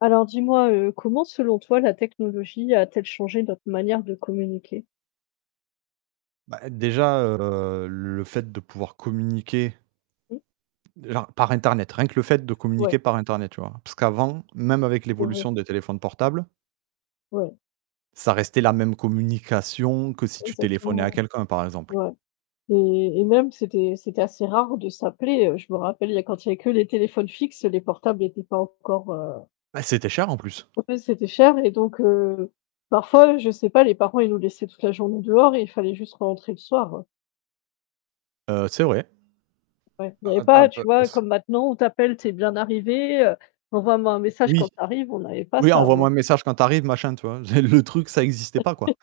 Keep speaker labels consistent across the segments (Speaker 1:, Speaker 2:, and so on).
Speaker 1: Alors dis-moi, heu, comment, selon toi, la technologie a-t-elle changé notre manière de communiquer?
Speaker 2: Bah, déjà, heu, le fait de pouvoir communiquer
Speaker 1: Mmh.
Speaker 2: genre, par Internet, rien que le fait de
Speaker 1: Ouais.
Speaker 2: communiquer par Internet, tu vois? Parce qu'avant, même avec
Speaker 1: C'est vrai.
Speaker 2: l'évolution des téléphones portables
Speaker 1: Ouais.
Speaker 2: ça restait la même communication que si tu téléphonais à
Speaker 1: Exactement.
Speaker 2: quelqu'un, par exemple.
Speaker 1: Ouais, et et même c'était c'était assez rare de s'appeler, heu. Je me rappelle il y a quand il y a que les téléphones fixes, les portables étaient pas encore, heu
Speaker 2: Bah, c'était cher, en plus.
Speaker 1: Ouais, c'était cher, et donc, heu, parfois, je sais pas, les parents, ils nous laissaient toute la journée dehors et il fallait juste rentrer le soir, hein.
Speaker 2: Heu, c'est vrai.
Speaker 1: Ouais, il y
Speaker 2: Ah
Speaker 1: avait
Speaker 2: ah bah ah
Speaker 1: pas,
Speaker 2: bah
Speaker 1: tu vois,
Speaker 2: parce
Speaker 1: comme maintenant, on t'appelle: «Tu es bien arrivée?» Heu, «Envoie-moi un message quand
Speaker 2: Oui.
Speaker 1: tu arrives», on n'avait pas
Speaker 2: Oui:
Speaker 1: ça,
Speaker 2: «Envoie-moi
Speaker 1: avant.
Speaker 2: un message quand tu arrives, machin», tu vois? Les le truc, ça existait pas, quoi.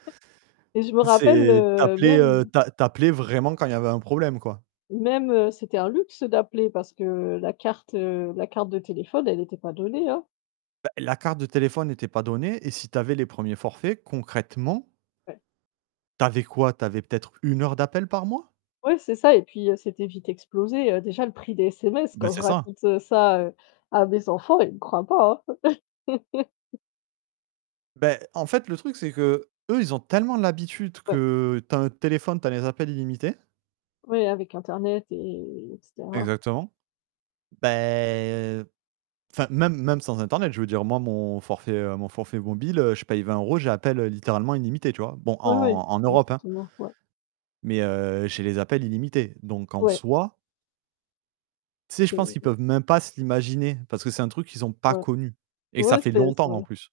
Speaker 1: Et je me rappelle,
Speaker 2: C'est tu
Speaker 1: heu,
Speaker 2: appelais, heu,
Speaker 1: même
Speaker 2: tu a tu appelais vraiment quand il y avait un problème, quoi.
Speaker 1: même, heu, c'était un luxe d'appeler parce que la carte, heu, la carte de téléphone, elle était pas donnée, hein.
Speaker 2: Bah, la carte de téléphone était pas donnée et si tu avais les premiers forfaits, concrètement
Speaker 1: Ouais.
Speaker 2: tu avais quoi? Tu avais peut-être 1 heure d'appel par mois?
Speaker 1: Ouais, c'est ça, et puis, heu, c'était vite explosé, heu. Déjà, le prix des SMS,
Speaker 2: Mais
Speaker 1: quand je
Speaker 2: c'est ça.
Speaker 1: raconte, heu, ça heu, à mes enfants, ils me croient pas, hein.
Speaker 2: Beh, en fait, le truc, c'est que, eux, ils ont tellement l'habitude
Speaker 1: Ouais.
Speaker 2: que: tu as un téléphone, tu as les appels illimités.
Speaker 1: Oui, avec internet et et et cetera.
Speaker 2: Exactement. Bah heu enfin, même même sans Internet, je veux dire. Moi, mon forfait, heu, mon forfait mobile, heu, je paye 20 €, j'ai appels littéralement illimités, tu vois? Bon, en
Speaker 1: Oui, oui.
Speaker 2: en Europe, hein.
Speaker 1: Effectivement, ouais.
Speaker 2: Mais heu, j'ai les appels illimités, donc en
Speaker 1: Ouais.
Speaker 2: soi Tu sais, je pense qu'ils
Speaker 1: C'est
Speaker 2: peuvent même pas se l'imaginer, parce que c'est un truc qu'ils ont pas
Speaker 1: Ouais.
Speaker 2: connu et ça
Speaker 1: Ouais,
Speaker 2: fait
Speaker 1: c'est c'est
Speaker 2: longtemps,
Speaker 1: vrai.
Speaker 2: en plus.